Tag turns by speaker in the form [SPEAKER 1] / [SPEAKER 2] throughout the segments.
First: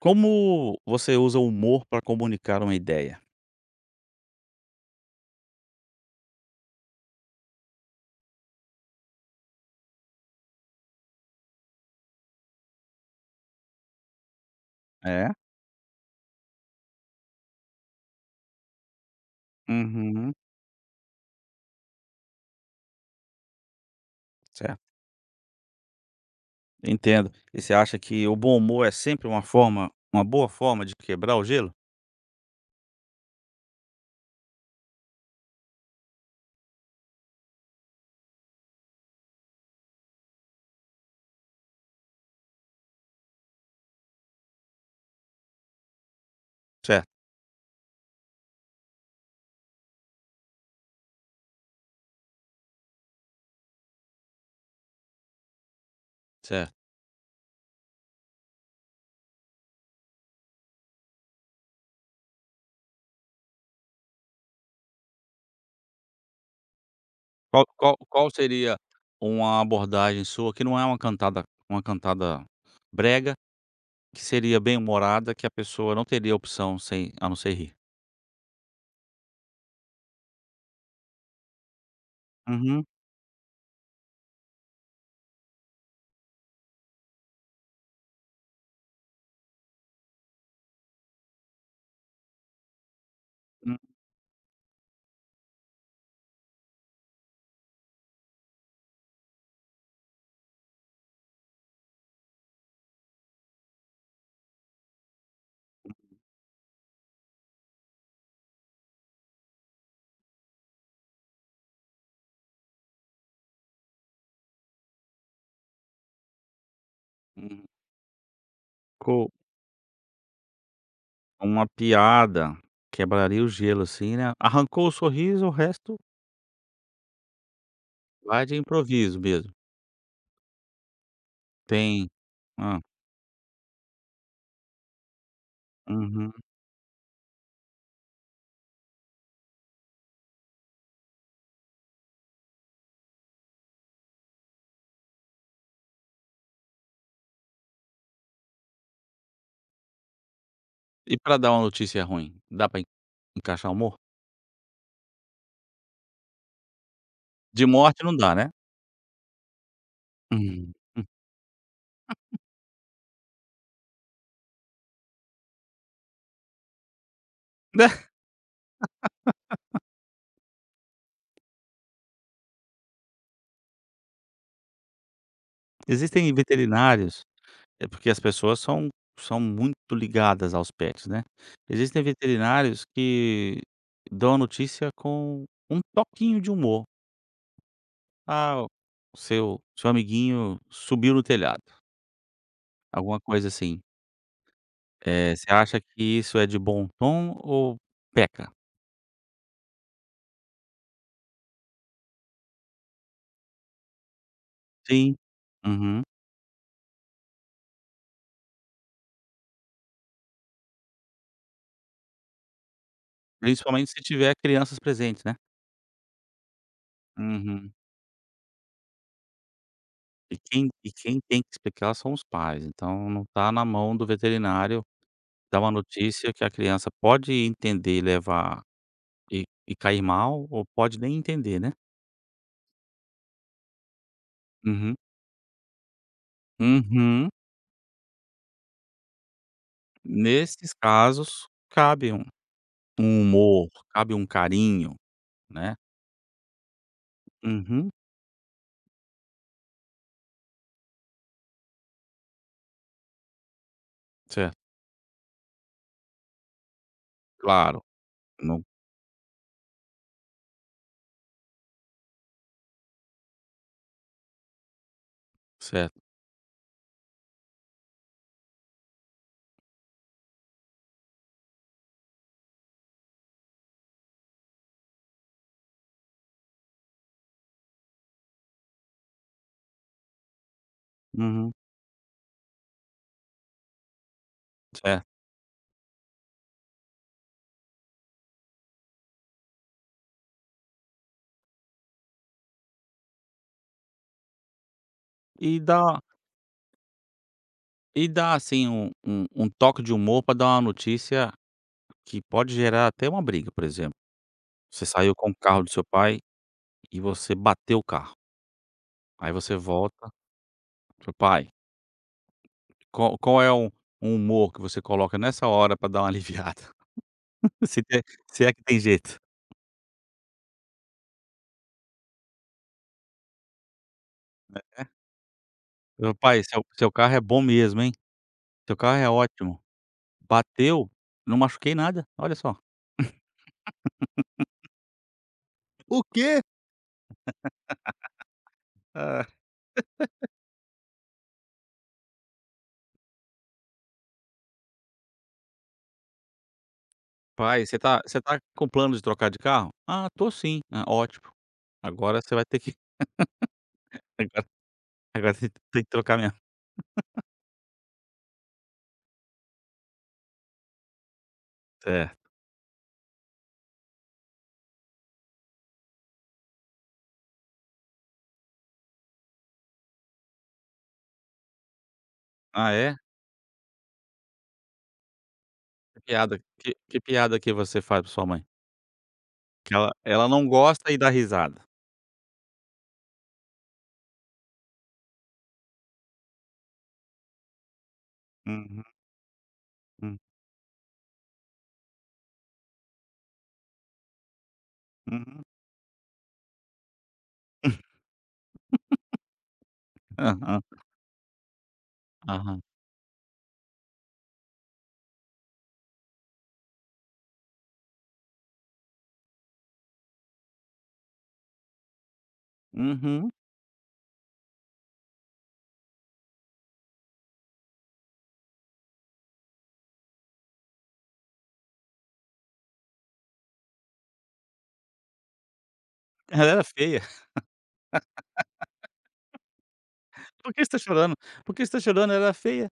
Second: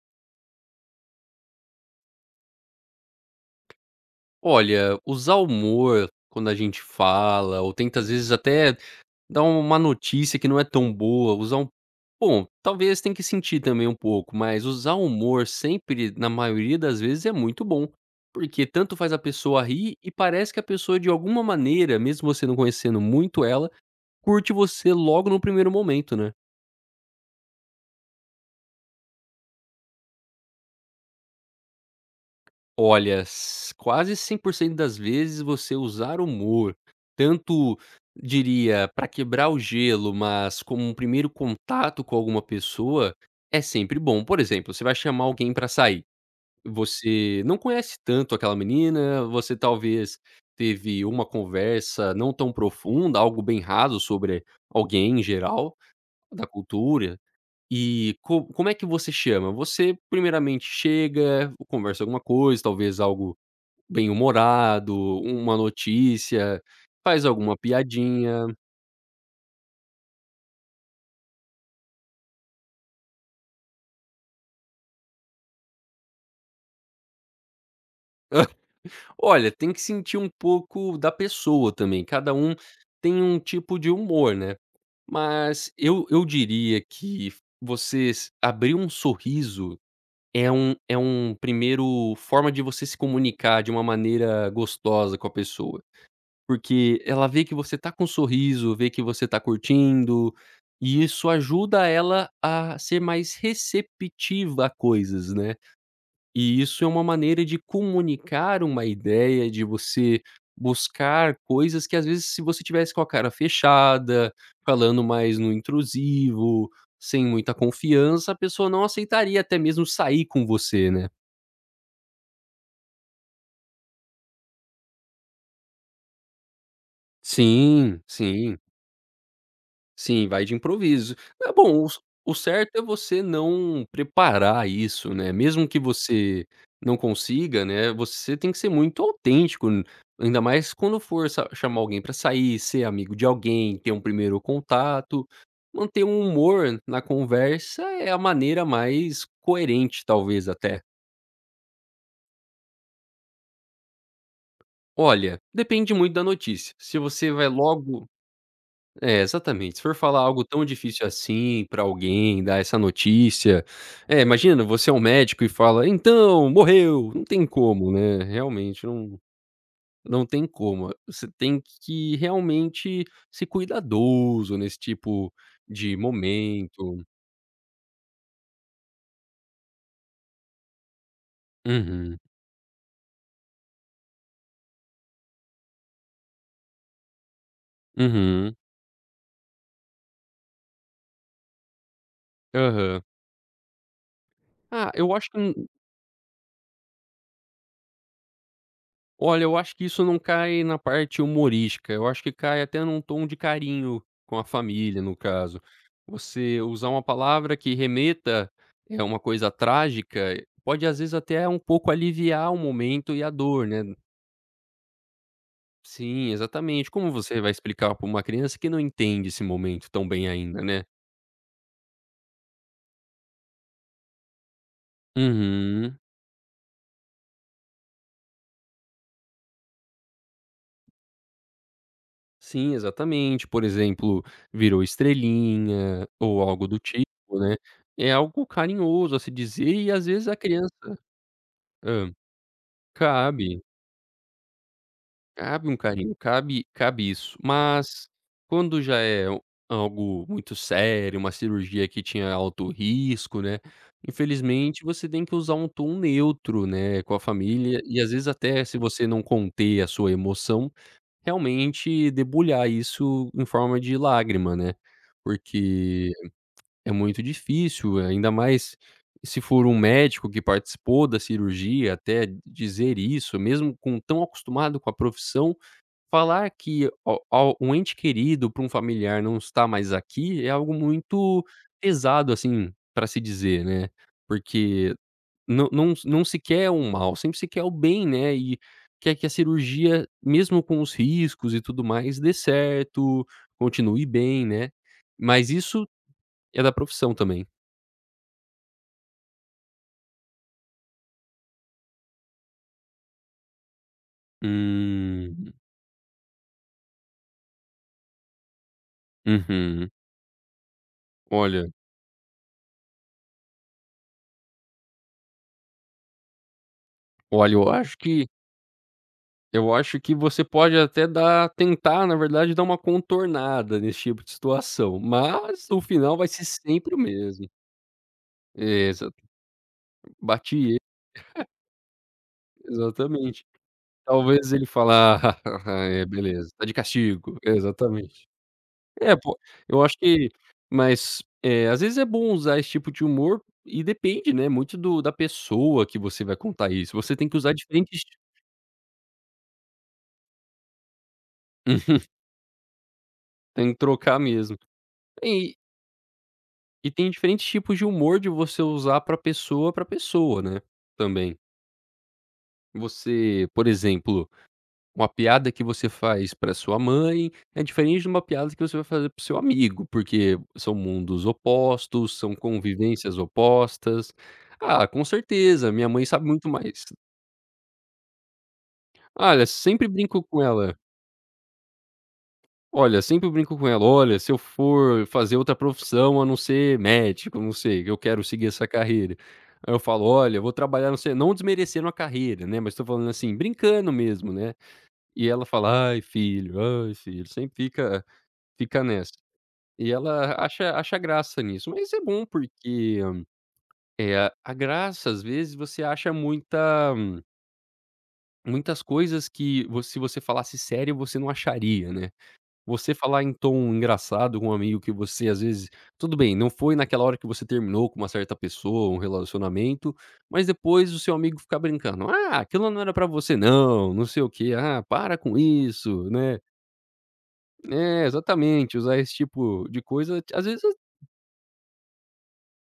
[SPEAKER 1] Como você usa o humor para comunicar uma ideia?
[SPEAKER 2] Olha, usar humor quando a gente fala, ou tenta às vezes até dar uma notícia que não é tão boa, usar um bom, talvez tem que sentir também um pouco, mas usar
[SPEAKER 1] É?
[SPEAKER 2] humor sempre, na maioria das vezes, é muito bom. Porque tanto faz a pessoa rir e
[SPEAKER 1] Uhum,
[SPEAKER 2] parece que a pessoa, de alguma maneira, mesmo você não conhecendo muito ela, curte
[SPEAKER 1] certo,
[SPEAKER 2] você logo no primeiro momento, né?
[SPEAKER 1] entendo. E você acha que o bom humor é sempre uma boa forma de quebrar o gelo?
[SPEAKER 2] Olha, s quase 100% das vezes você usar humor, tanto diria para quebrar o gelo, mas como um primeiro contato com alguma pessoa, é sempre bom. Por exemplo, você vai chamar alguém para sair,
[SPEAKER 1] Certo,
[SPEAKER 2] você não conhece tanto aquela menina, você talvez teve uma conversa não tão profunda, algo bem raso sobre alguém em geral, da
[SPEAKER 1] certo.
[SPEAKER 2] cultura, e co como é que você chama? Você primeiramente chega, conversa alguma coisa, talvez algo bem-humorado, uma notícia, faz alguma
[SPEAKER 1] Qual
[SPEAKER 2] piadinha.
[SPEAKER 1] seria uma abordagem sua que não é uma cantada brega, que seria bem-humorada, que a pessoa não teria opção sem a não ser rir?
[SPEAKER 2] Olha, tem que sentir um pouco da pessoa também, cada um
[SPEAKER 1] Uhum,
[SPEAKER 2] tem um tipo de humor, né. Mas eu diria que você s abrir um sorriso é um primeiro forma de você se comunicar de uma maneira gostosa com a pessoa. Porque ela vê que você tá com um sorriso, vê que você tá curtindo, e isso ajuda ela a ser mais receptiva a coisas, né. E isso é uma maneira de comunicar uma ideia, de você buscar coisas que às vezes se você tivesse com a cara fechada, falando mais no intrusivo, sem muita
[SPEAKER 1] uhum.
[SPEAKER 2] confiança, a pessoa não
[SPEAKER 1] Co
[SPEAKER 2] aceitaria até mesmo sair com você, né.
[SPEAKER 1] Uma piada quebraria o gelo, assim, né. Arrancou o sorriso, o resto
[SPEAKER 2] Sim,
[SPEAKER 1] vai de
[SPEAKER 2] sim.
[SPEAKER 1] improviso mesmo.
[SPEAKER 2] Sim, vai de improviso. É bom,
[SPEAKER 1] Tem.
[SPEAKER 2] o certo
[SPEAKER 1] Hã.
[SPEAKER 2] é você não preparar isso, né, mesmo que
[SPEAKER 1] Uhum.
[SPEAKER 2] você não consiga, né, você tem que ser muito autêntico, ainda mais quando for sa chamar alguém para sair, ser amigo de alguém, ter um primeiro contato, manter um humor na conversa é a maneira mais coerente talvez até.
[SPEAKER 1] E pra dar uma notícia ruim, dá pra en encaixar humor?
[SPEAKER 2] Olha, depende muito da notícia, se você vai
[SPEAKER 1] De morte
[SPEAKER 2] logo.
[SPEAKER 1] não dá, né?
[SPEAKER 2] É, exatamente. Se for falar algo tão
[SPEAKER 1] Hum,
[SPEAKER 2] difícil
[SPEAKER 1] hum.
[SPEAKER 2] assim pra alguém, dar essa notícia é, imagina, você é um médico e fala: "Então, morreu". Não tem como, né, realmente não tem como. Você tem que realmente ser cuidadoso nesse tipo de
[SPEAKER 1] Existem
[SPEAKER 2] momento.
[SPEAKER 1] veterinários, é porque as pessoas são muito ligadas aos pets, né. Existem
[SPEAKER 2] Uhum,
[SPEAKER 1] veterinários que dão a notícia com um toquinho de humor.
[SPEAKER 2] uhum,
[SPEAKER 1] "Ah, o seu amiguinho subiu no telhado",
[SPEAKER 2] aham.
[SPEAKER 1] alguma coisa assim.
[SPEAKER 2] Ah, eu acho que
[SPEAKER 1] Você acha que isso é de bom tom ou peca?
[SPEAKER 2] Olha, eu acho que isso não cai na parte humorística, eu acho que cai até num tom de carinho com a família,
[SPEAKER 1] Sim.
[SPEAKER 2] no caso.
[SPEAKER 1] Uhum.
[SPEAKER 2] Você usar uma palavra que remeta é uma coisa trágica, pode às vezes até um pouco aliviar o momento e a dor, né.
[SPEAKER 1] Principalmente se tiver crianças presentes, né.
[SPEAKER 2] Sim, exatamente. Como você vai
[SPEAKER 1] Uhum.
[SPEAKER 2] explicar para uma criança que não entende esse momento tão bem
[SPEAKER 1] E
[SPEAKER 2] ainda,
[SPEAKER 1] quem
[SPEAKER 2] né?
[SPEAKER 1] e quem tem que explicar são os pais, então não tá na mão do veterinário dar uma
[SPEAKER 2] Uhum.
[SPEAKER 1] notícia que a criança pode entender e levar e cair mal, ou pode nem entender, né.
[SPEAKER 2] Sim, exatamente. Por exemplo, virou
[SPEAKER 1] Uhum.
[SPEAKER 2] estrelinha ou algo do tipo,
[SPEAKER 1] Uhum.
[SPEAKER 2] né. É algo carinhoso a se dizer e às vezes a criança.
[SPEAKER 1] Nesses casos,
[SPEAKER 2] Hã.
[SPEAKER 1] cabe um
[SPEAKER 2] Cabe,
[SPEAKER 1] humor, cabe um carinho,
[SPEAKER 2] cabe
[SPEAKER 1] né.
[SPEAKER 2] um carinho, cabe isso.
[SPEAKER 1] Uhum.
[SPEAKER 2] Mas quando já é o algo muito sério, uma cirurgia que tinha alto risco, né,
[SPEAKER 1] Certo,
[SPEAKER 2] infelizmente você tem que usar um tom neutro, né, com a família
[SPEAKER 1] claro.
[SPEAKER 2] e às vezes
[SPEAKER 1] Não,
[SPEAKER 2] até se você não conter a sua emoção, realmente debulhar isso em forma de lágrima, né,
[SPEAKER 1] certo.
[SPEAKER 2] porque é muito difícil, ainda mais se for um médico que participou da cirurgia, até dizer isso, mesmo com tão acostumado com a profissão, falar que a ao um ente querido para um familiar não está mais aqui é algo muito
[SPEAKER 1] Uhum.
[SPEAKER 2] pesado, assim, para se dizer, né. Porque
[SPEAKER 1] Certo.
[SPEAKER 2] não se quer o mal, sempre se quer o bem, né, e quer que a cirurgia, mesmo com os riscos e tudo mais, dê certo, continue bem, né. Mas
[SPEAKER 1] E
[SPEAKER 2] isso
[SPEAKER 1] dá
[SPEAKER 2] é da profissão também.
[SPEAKER 1] e dá, assim, um toque de humor para dar uma notícia que pode gerar até uma briga. Por exemplo, você saiu com o
[SPEAKER 2] Hum,
[SPEAKER 1] carro do seu pai e você bateu o carro, aí você
[SPEAKER 2] uhum.
[SPEAKER 1] volta pro pai,
[SPEAKER 2] Olha
[SPEAKER 1] qual qual é o humor que você coloca nessa hora para dar uma aliviada?
[SPEAKER 2] olha, eu
[SPEAKER 1] Se
[SPEAKER 2] acho
[SPEAKER 1] tem
[SPEAKER 2] que
[SPEAKER 1] Se é que tem jeito.
[SPEAKER 2] eu acho que você pode até dar tentar, na verdade, dar uma contornada nesse tipo de situação, mas o
[SPEAKER 1] Meu
[SPEAKER 2] final vai
[SPEAKER 1] pai,
[SPEAKER 2] ser
[SPEAKER 1] seu
[SPEAKER 2] sempre o
[SPEAKER 1] carro é bom
[SPEAKER 2] mesmo.
[SPEAKER 1] mesmo, hein, seu
[SPEAKER 2] É,
[SPEAKER 1] carro é
[SPEAKER 2] Exa
[SPEAKER 1] ótimo,
[SPEAKER 2] bati ele
[SPEAKER 1] bateu, não machuquei nada, olha só.
[SPEAKER 2] exatamente. Talvez ele falar:
[SPEAKER 1] "O
[SPEAKER 2] "É,
[SPEAKER 1] quê?"
[SPEAKER 2] beleza, tá de castigo". Exatamente. É,
[SPEAKER 1] "Ah,
[SPEAKER 2] pô, eu acho que mas, é às vezes é bom usar esse tipo de humor e depende, né, muito do da pessoa que você vai contar isso, você tem que usar
[SPEAKER 1] pai, você
[SPEAKER 2] diferentes.
[SPEAKER 1] tá você tá com plano de trocar de carro?" "Ah, tô sim." "Ah, ótimo, agora você vai ter que
[SPEAKER 2] Tem que trocar
[SPEAKER 1] agora
[SPEAKER 2] mesmo.
[SPEAKER 1] agora você
[SPEAKER 2] E
[SPEAKER 1] tem que trocar mesmo."
[SPEAKER 2] e tem diferentes tipos de humor de você usar pra pessoa, né, também.
[SPEAKER 1] É.
[SPEAKER 2] Você, por exemplo, uma piada que você faz pra sua mãe é diferente de uma piada que você vai fazer para seu amigo, porque são mundos opostos, são
[SPEAKER 1] "Ah, é?
[SPEAKER 2] convivências opostas. Ah, com certeza, minha
[SPEAKER 1] Que
[SPEAKER 2] mãe sabe
[SPEAKER 1] piada
[SPEAKER 2] muito
[SPEAKER 1] que
[SPEAKER 2] mais.
[SPEAKER 1] que piada que você faz pra sua mãe?
[SPEAKER 2] Olha,
[SPEAKER 1] Que
[SPEAKER 2] sempre
[SPEAKER 1] ela
[SPEAKER 2] brinco
[SPEAKER 1] ela
[SPEAKER 2] com
[SPEAKER 1] não
[SPEAKER 2] ela
[SPEAKER 1] gosta e dá risada.
[SPEAKER 2] Olha, sempre eu brinco com ela: "Olha, se eu for fazer outra profissão a não ser médico, não sei, que eu quero seguir essa
[SPEAKER 1] Uhum,
[SPEAKER 2] carreira". Aí eu falo:
[SPEAKER 1] hum,
[SPEAKER 2] "Olha, eu vou trabalhar não sei" não desmerecendo a carreira, né, mas tô falando assim, brincando mesmo, né. E
[SPEAKER 1] uhum.
[SPEAKER 2] ela fala: ai filho", sempre fica nessa. E ela
[SPEAKER 1] Aham,
[SPEAKER 2] acha graça nisso, mas é bom
[SPEAKER 1] aham.
[SPEAKER 2] porque, é a graça, às vezes, você acha muitas coisas que vo se você falasse sério, você não acharia, né. Você falar em
[SPEAKER 1] Uhum.
[SPEAKER 2] tom engraçado com um amigo que você às vezes tudo bem, não foi naquela hora que você terminou com uma certa pessoa, um relacionamento, mas depois o seu amigo ficar brincando: "Ah, aquilo não era pra você não, não sei o quê, ah, para com isso", né.
[SPEAKER 1] Ela era feia.
[SPEAKER 2] É, exatamente, usar esse tipo de coisa às
[SPEAKER 1] "Por
[SPEAKER 2] vezes
[SPEAKER 1] que você tá chorando? Por que você tá chorando? Ela era feia".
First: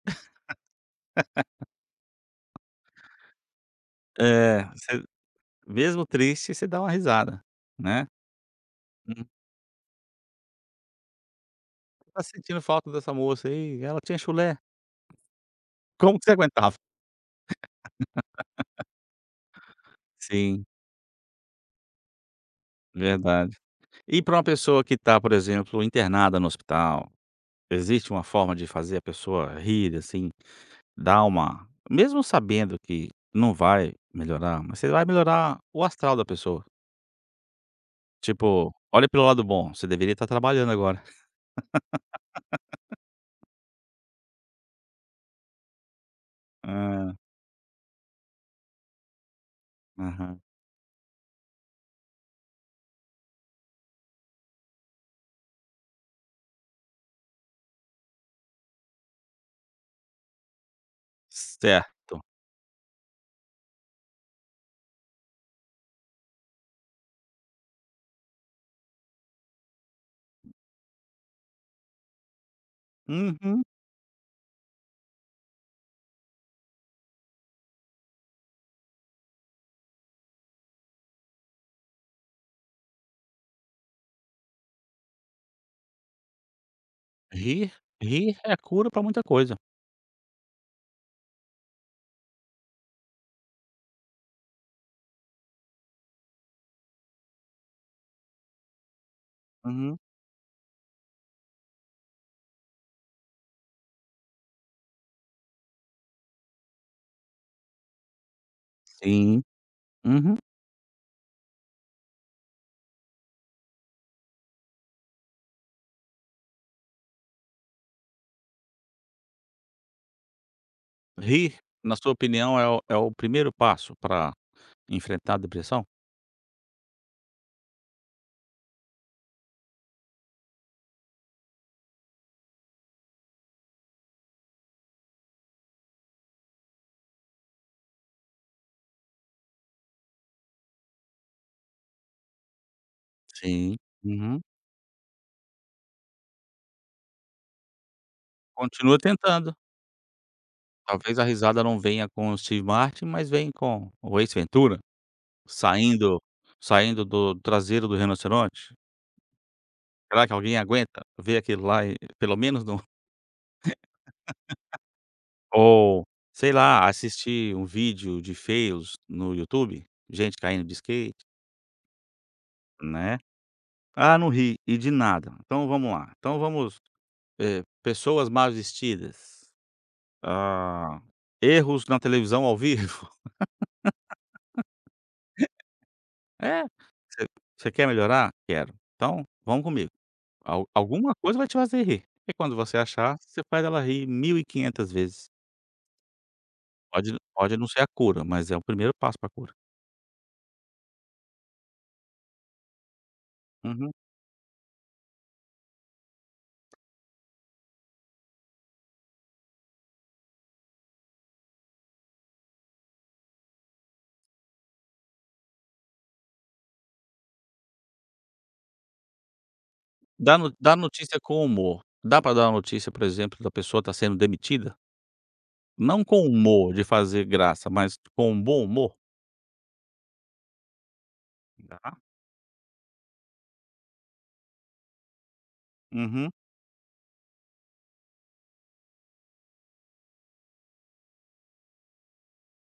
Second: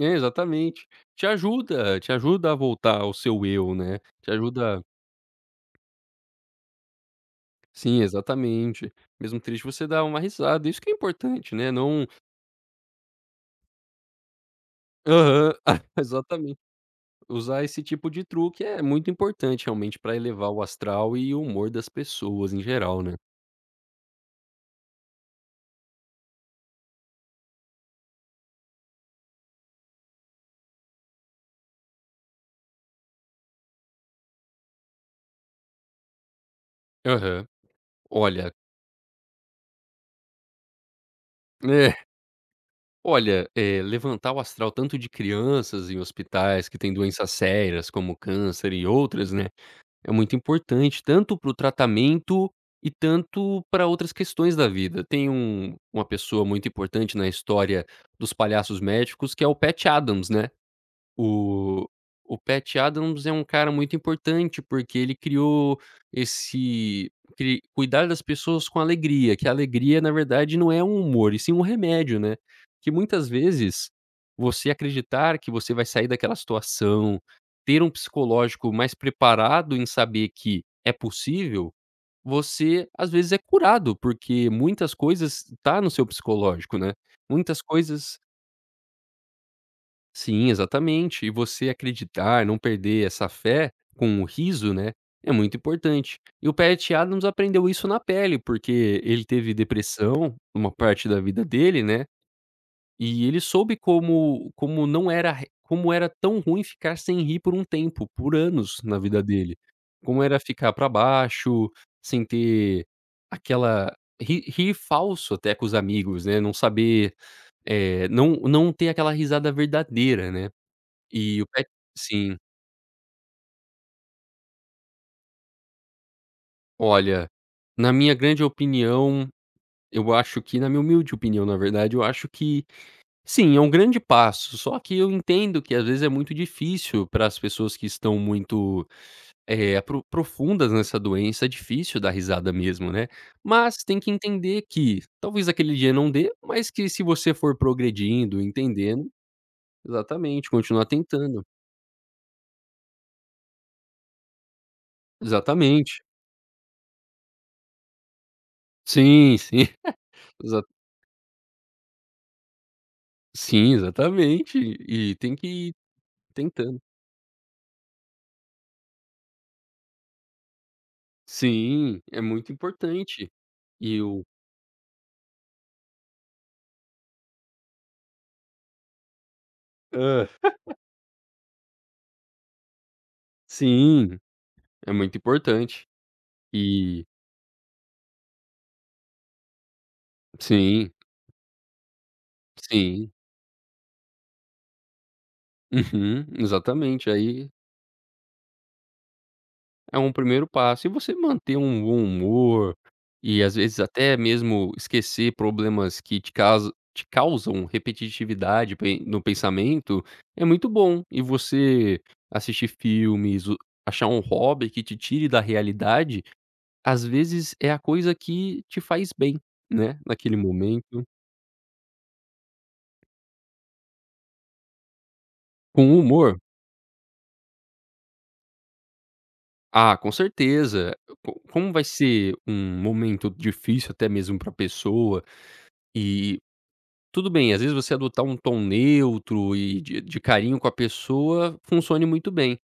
[SPEAKER 2] é, exatamente. Te ajuda a voltar ao seu eu, né, te
[SPEAKER 1] É,
[SPEAKER 2] ajuda,
[SPEAKER 1] você mesmo triste, você dá uma risada,
[SPEAKER 2] sim,
[SPEAKER 1] né.
[SPEAKER 2] exatamente.
[SPEAKER 1] "Hum,
[SPEAKER 2] Mesmo triste, você dá uma risada, isso que é importante, né, não,
[SPEAKER 1] tá sentindo falta dessa moça aí, ela tinha chulé".
[SPEAKER 2] aham,
[SPEAKER 1] Como que você
[SPEAKER 2] exatamente.
[SPEAKER 1] aguentava?
[SPEAKER 2] Usar esse tipo de truque é muito importante realmente para elevar o
[SPEAKER 1] Sim,
[SPEAKER 2] astral e o humor das pessoas em geral, né.
[SPEAKER 1] verdade. E para uma pessoa que está, por exemplo, internada no hospital, existe uma forma de fazer a pessoa rir, assim? Dá, uma mesmo sabendo que não vai melhorar, mas você vai melhorar o astral da pessoa.
[SPEAKER 2] Aham. Olha,
[SPEAKER 1] Tipo, olha pelo lado bom, você deveria estar trabalhando agora.
[SPEAKER 2] é, olha, levantar o astral tanto de crianças em hospitais que têm
[SPEAKER 1] Hã,
[SPEAKER 2] doenças sérias como câncer e outras, né, é muito
[SPEAKER 1] aham.
[SPEAKER 2] importante tanto para o tratamento e tanto para outras questões da vida. Tem uma pessoa muito importante na história dos palhaços médicos que é o Patch Adams, né. O
[SPEAKER 1] Certo.
[SPEAKER 2] o Patch Adams é um cara muito importante, porque ele criou esse cri cuidar das pessoas com alegria, que a alegria na verdade não é um humor, e sim um remédio, né. Que muitas
[SPEAKER 1] Uhum.
[SPEAKER 2] vezes, você acreditar que você vai sair daquela situação, ter um psicológico mais preparado em saber que é possível, você às vezes é curado, porque muitas coisas tá no seu psicológico, né. Muitas
[SPEAKER 1] Rir
[SPEAKER 2] coisas.
[SPEAKER 1] rir é a cura pra muita coisa.
[SPEAKER 2] Sim, exatamente. E você acreditar, não perder essa fé com o riso, né, é muito importante. E o Patch Adams aprendeu isso na pele, porque ele teve
[SPEAKER 1] Uhum.
[SPEAKER 2] depressão uma parte da vida dele, né, e ele soube como como não era re como era tão ruim ficar sem rir por um tempo, por anos na vida
[SPEAKER 1] Sim.
[SPEAKER 2] dele. Como
[SPEAKER 1] Uhum.
[SPEAKER 2] era ficar pra baixo, sem ter aquela rir falso até com os amigos, né, não saber, não ter aquela risada verdadeira, né. E o
[SPEAKER 1] Rir,
[SPEAKER 2] pet
[SPEAKER 1] na sua
[SPEAKER 2] sim.
[SPEAKER 1] opinião, é o primeiro passo pra enfrentar a depressão?
[SPEAKER 2] Olha, na minha grande opinião, na minha humilde opinião, na verdade, eu acho que sim, é um grande passo, só que eu entendo que às vezes é muito difícil para as pessoas que estão muito, profundas nessa doença, é difícil dar risada mesmo, né. Mas
[SPEAKER 1] Sim.
[SPEAKER 2] tem que
[SPEAKER 1] Uhum.
[SPEAKER 2] entender que talvez aquele dia não dê, mas que se você for progredindo,
[SPEAKER 1] Continua
[SPEAKER 2] entendendo
[SPEAKER 1] tentando.
[SPEAKER 2] exatamente, continuar
[SPEAKER 1] Talvez a
[SPEAKER 2] tentando.
[SPEAKER 1] risada não venha com o Steve Martin, mas vem com o Ace Ventura.
[SPEAKER 2] Exatamente.
[SPEAKER 1] Saindo saindo do traseiro do rinoceronte?
[SPEAKER 2] Sim, sim.
[SPEAKER 1] Será que alguém
[SPEAKER 2] Exa
[SPEAKER 1] aguenta ver aquilo lá e pelo menos não
[SPEAKER 2] sim, exatamente. E tem que
[SPEAKER 1] ou, sei
[SPEAKER 2] Tentando.
[SPEAKER 1] lá, assistir um vídeo de fails no YouTube, gente caindo de skate,
[SPEAKER 2] Sim, é muito
[SPEAKER 1] né.
[SPEAKER 2] importante. E
[SPEAKER 1] Ah,
[SPEAKER 2] o
[SPEAKER 1] não ri, e de nada. Então vamos lá, então vamos, pessoas mal vestidas,
[SPEAKER 2] Hã.
[SPEAKER 1] ah, erros na televisão ao vivo.
[SPEAKER 2] Sim, é muito importante.
[SPEAKER 1] É,
[SPEAKER 2] E
[SPEAKER 1] você quer melhorar? Quero, então vamos comigo. Al
[SPEAKER 2] sim,
[SPEAKER 1] Alguma coisa vai te fazer rir. E quando você
[SPEAKER 2] sim.
[SPEAKER 1] achar, você faz ela rir 1.500 vezes.
[SPEAKER 2] Uhum, exatamente.
[SPEAKER 1] Pode
[SPEAKER 2] Aí
[SPEAKER 1] pode não ser a cura, mas é o primeiro passo pra cura.
[SPEAKER 2] é um primeiro passo. E você manter um bom humor e, às vezes,
[SPEAKER 1] Uhum.
[SPEAKER 2] até mesmo esquecer problemas que te causam repetitividade pen no pensamento, é muito bom. E você assistir filmes, o achar um hobby que te tire da realidade. Às vezes é a coisa que te faz bem, né, naquele
[SPEAKER 1] Dá no Dá
[SPEAKER 2] momento.
[SPEAKER 1] notícia com humor. Dá para dar uma notícia, por exemplo, da pessoa tá sendo demitida?
[SPEAKER 2] Com
[SPEAKER 1] Não com
[SPEAKER 2] humor,
[SPEAKER 1] humor de fazer graça, mas com um bom humor?
[SPEAKER 2] ah, com certeza. Co como vai
[SPEAKER 1] Dá.
[SPEAKER 2] ser um momento difícil até mesmo para a pessoa,
[SPEAKER 1] Uhum.
[SPEAKER 2] e tudo bem, às vezes você adotar um tom neutro e de carinho com a pessoa funcione muito bem.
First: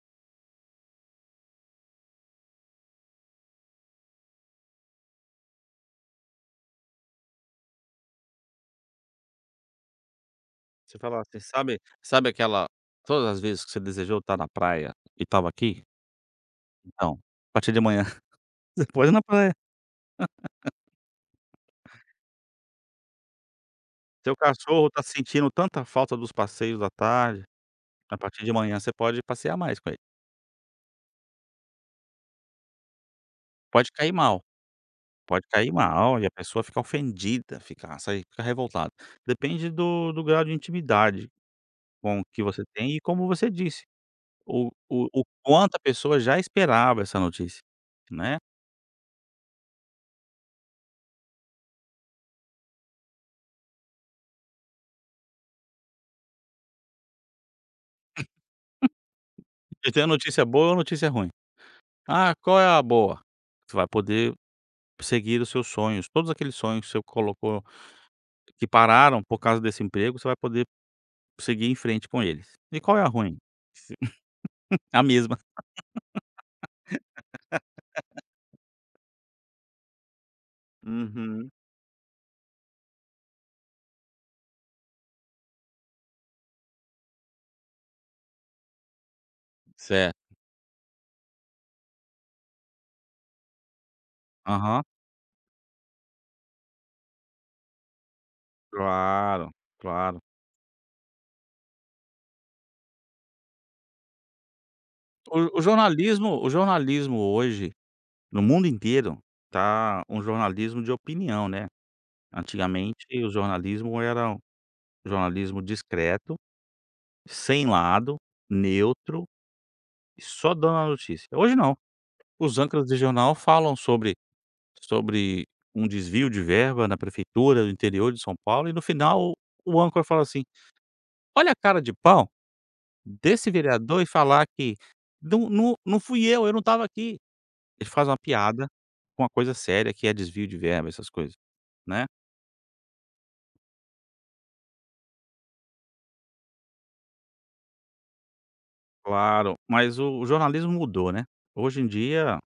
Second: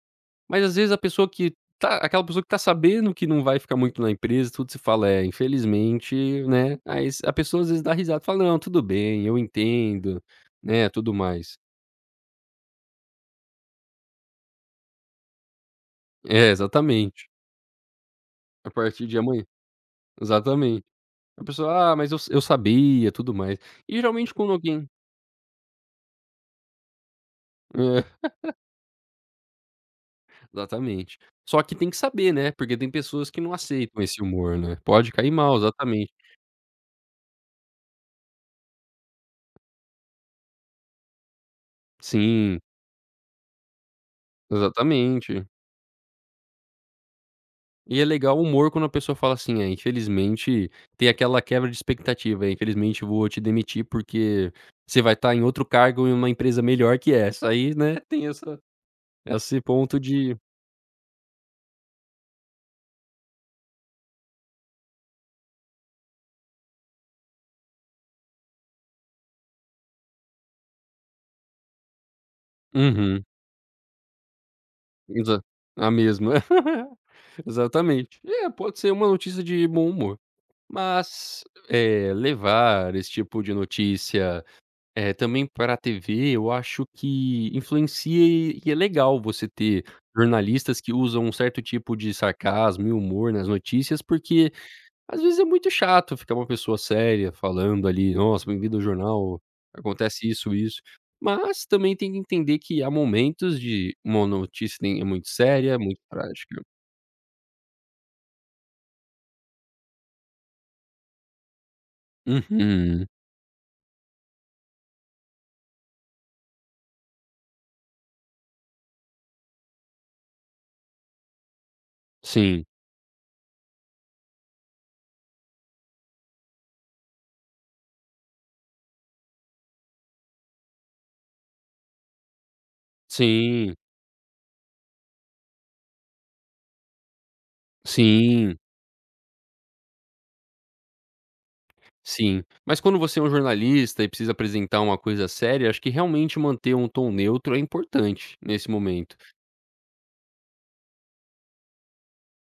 [SPEAKER 2] Mas às vezes a pessoa que tá aquela pessoa que tá sabendo que não vai ficar muito na empresa tudo, se fala: "É, infelizmente", né, aí a pessoa às vezes dá risada, fala: "Não, tudo bem, eu entendo", né,
[SPEAKER 1] Você
[SPEAKER 2] tudo
[SPEAKER 1] fala assim:
[SPEAKER 2] mais.
[SPEAKER 1] "Sabe aquela todas as vezes que você desejou estar na praia e estava aqui?
[SPEAKER 2] É,
[SPEAKER 1] Então,
[SPEAKER 2] exatamente.
[SPEAKER 1] a partir de amanhã,
[SPEAKER 2] A
[SPEAKER 1] você
[SPEAKER 2] partir
[SPEAKER 1] pode ir
[SPEAKER 2] de
[SPEAKER 1] na
[SPEAKER 2] amanhã.
[SPEAKER 1] praia.
[SPEAKER 2] Exatamente. A pessoa: "Ah, mas eu s eu sabia", tudo mais. E geralmente
[SPEAKER 1] Seu
[SPEAKER 2] quando
[SPEAKER 1] cachorro
[SPEAKER 2] alguém
[SPEAKER 1] está sentindo tanta falta dos passeios da tarde". A
[SPEAKER 2] é,
[SPEAKER 1] partir de manhã você pode passear mais com ele.
[SPEAKER 2] exatamente. Só que tem que saber, né, porque tem pessoas que não
[SPEAKER 1] Pode
[SPEAKER 2] aceitam
[SPEAKER 1] cair
[SPEAKER 2] esse
[SPEAKER 1] mal,
[SPEAKER 2] humor, né. Pode cair
[SPEAKER 1] pode
[SPEAKER 2] mal,
[SPEAKER 1] cair
[SPEAKER 2] exatamente.
[SPEAKER 1] mal e a pessoa fica ofendida, fica revoltada. Depende do grau de intimidade com que
[SPEAKER 2] Sim,
[SPEAKER 1] você tem e, como você disse, o
[SPEAKER 2] exatamente.
[SPEAKER 1] quanto a pessoa já esperava essa notícia,
[SPEAKER 2] E é legal
[SPEAKER 1] né.
[SPEAKER 2] o humor quando a pessoa fala assim: "É, infelizmente" tem aquela quebra de expectativa, "É, infelizmente vou te demitir porque você vai estar em outro cargo em uma empresa melhor que essa". Aí, né, tem essa esse
[SPEAKER 1] E
[SPEAKER 2] ponto
[SPEAKER 1] tem a
[SPEAKER 2] de
[SPEAKER 1] notícia boa ou notícia ruim. Ah, qual é a boa? Você vai poder seguir os seus sonhos, todos aqueles sonhos que você colocou, que pararam por causa desse emprego, você vai poder seguir em frente com eles. E qual é a
[SPEAKER 2] uhum.
[SPEAKER 1] ruim? A mesma.
[SPEAKER 2] Exa A mesma. Exatamente. É, pode ser uma notícia de bom humor, mas,
[SPEAKER 1] Uhum.
[SPEAKER 2] levar esse tipo de notícia, também pra TV, eu acho que influencia e é legal você ter
[SPEAKER 1] Certo.
[SPEAKER 2] jornalistas que usam um certo tipo de sarcasmo e humor nas notícias, porque
[SPEAKER 1] Aham,
[SPEAKER 2] às vezes é muito chato ficar uma pessoa séria falando ali: "Nossa, bem-vindo ao jornal,
[SPEAKER 1] claro, claro.
[SPEAKER 2] acontece isso, isso". Mas também tem que entender que há momentos de uma notícia nem é muito
[SPEAKER 1] O o
[SPEAKER 2] séria, muito
[SPEAKER 1] jornalismo o
[SPEAKER 2] trágica.
[SPEAKER 1] jornalismo hoje, no mundo inteiro, tá um jornalismo de opinião, né. Antigamente,
[SPEAKER 2] Uhum.
[SPEAKER 1] o jornalismo era um jornalismo discreto, sem lado, neutro, e só dando a notícia. Hoje não, os
[SPEAKER 2] Sim,
[SPEAKER 1] âncoras de jornal falam sobre um desvio de verba na prefeitura do interior de São Paulo e, no final, o âncora fala assim: "Olha a cara de pau". Desse
[SPEAKER 2] sim,
[SPEAKER 1] vereador, e falar que: "Não, não, não fui eu não estava aqui". Ele faz uma
[SPEAKER 2] sim,
[SPEAKER 1] piada com uma coisa séria, que é desvio de verba, essas coisas, né.
[SPEAKER 2] sim. Mas quando você é um jornalista e precisa apresentar uma coisa séria, acho que realmente manter um tom neutro é importante nesse momento.
[SPEAKER 1] Claro, mas o jornalismo mudou, né. Hoje em dia,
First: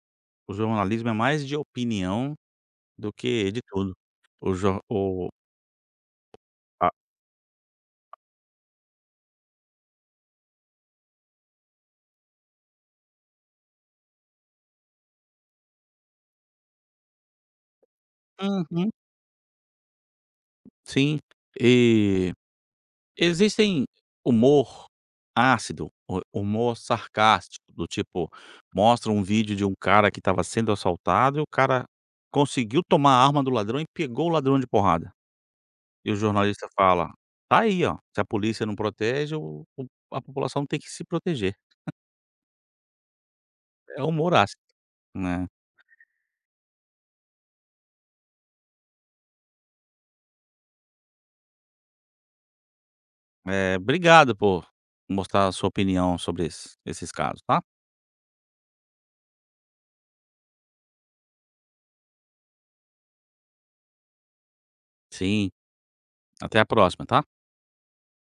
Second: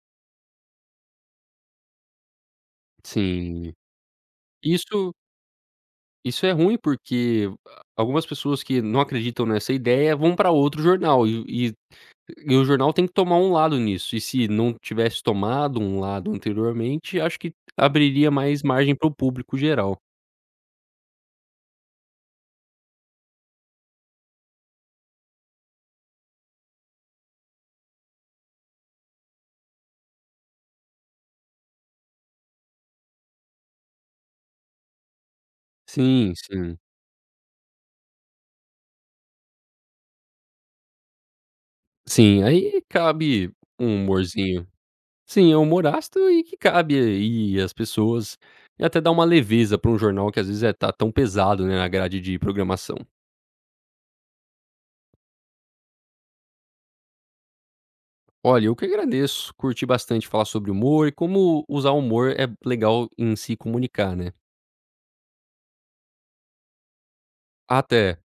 [SPEAKER 1] o jornalismo é mais de opinião do que de
[SPEAKER 2] Sim.
[SPEAKER 1] tudo. O jor
[SPEAKER 2] Isso
[SPEAKER 1] o
[SPEAKER 2] isso é ruim,
[SPEAKER 1] a
[SPEAKER 2] porque, ah, algumas pessoas que não acreditam nessa ideia vão para outro jornal e e o jornal tem que tomar um lado nisso, e se não tivesse tomado um lado anteriormente, acho que abriria mais
[SPEAKER 1] Uhum,
[SPEAKER 2] margem para o público geral.
[SPEAKER 1] sim. E existem humor ácido, hu humor sarcástico, do tipo, mostra um vídeo de um cara que estava sendo assaltado e o cara conseguiu tomar a arma do ladrão e pegou o ladrão de porrada. E o
[SPEAKER 2] Sim,
[SPEAKER 1] jornalista
[SPEAKER 2] sim.
[SPEAKER 1] fala: "Tá aí, ó, se a polícia não protege, o a população tem que se proteger".
[SPEAKER 2] Sim, aí cabe um
[SPEAKER 1] É humor
[SPEAKER 2] humorzinho.
[SPEAKER 1] ácido, né.
[SPEAKER 2] Sim, é um humor ácido e que cabe aí as pessoas, e até dá uma leveza para um jornal que às vezes tá tão pesado, né, na grade de programação.
[SPEAKER 1] É obrigado por mostrar a sua opinião sobre esses casos, tá.
[SPEAKER 2] Olha, eu que agradeço, curti bastante falar sobre humor e como usar o humor é legal em se comunicar, né.
[SPEAKER 1] Sim, até a próxima, tá.
[SPEAKER 2] Até.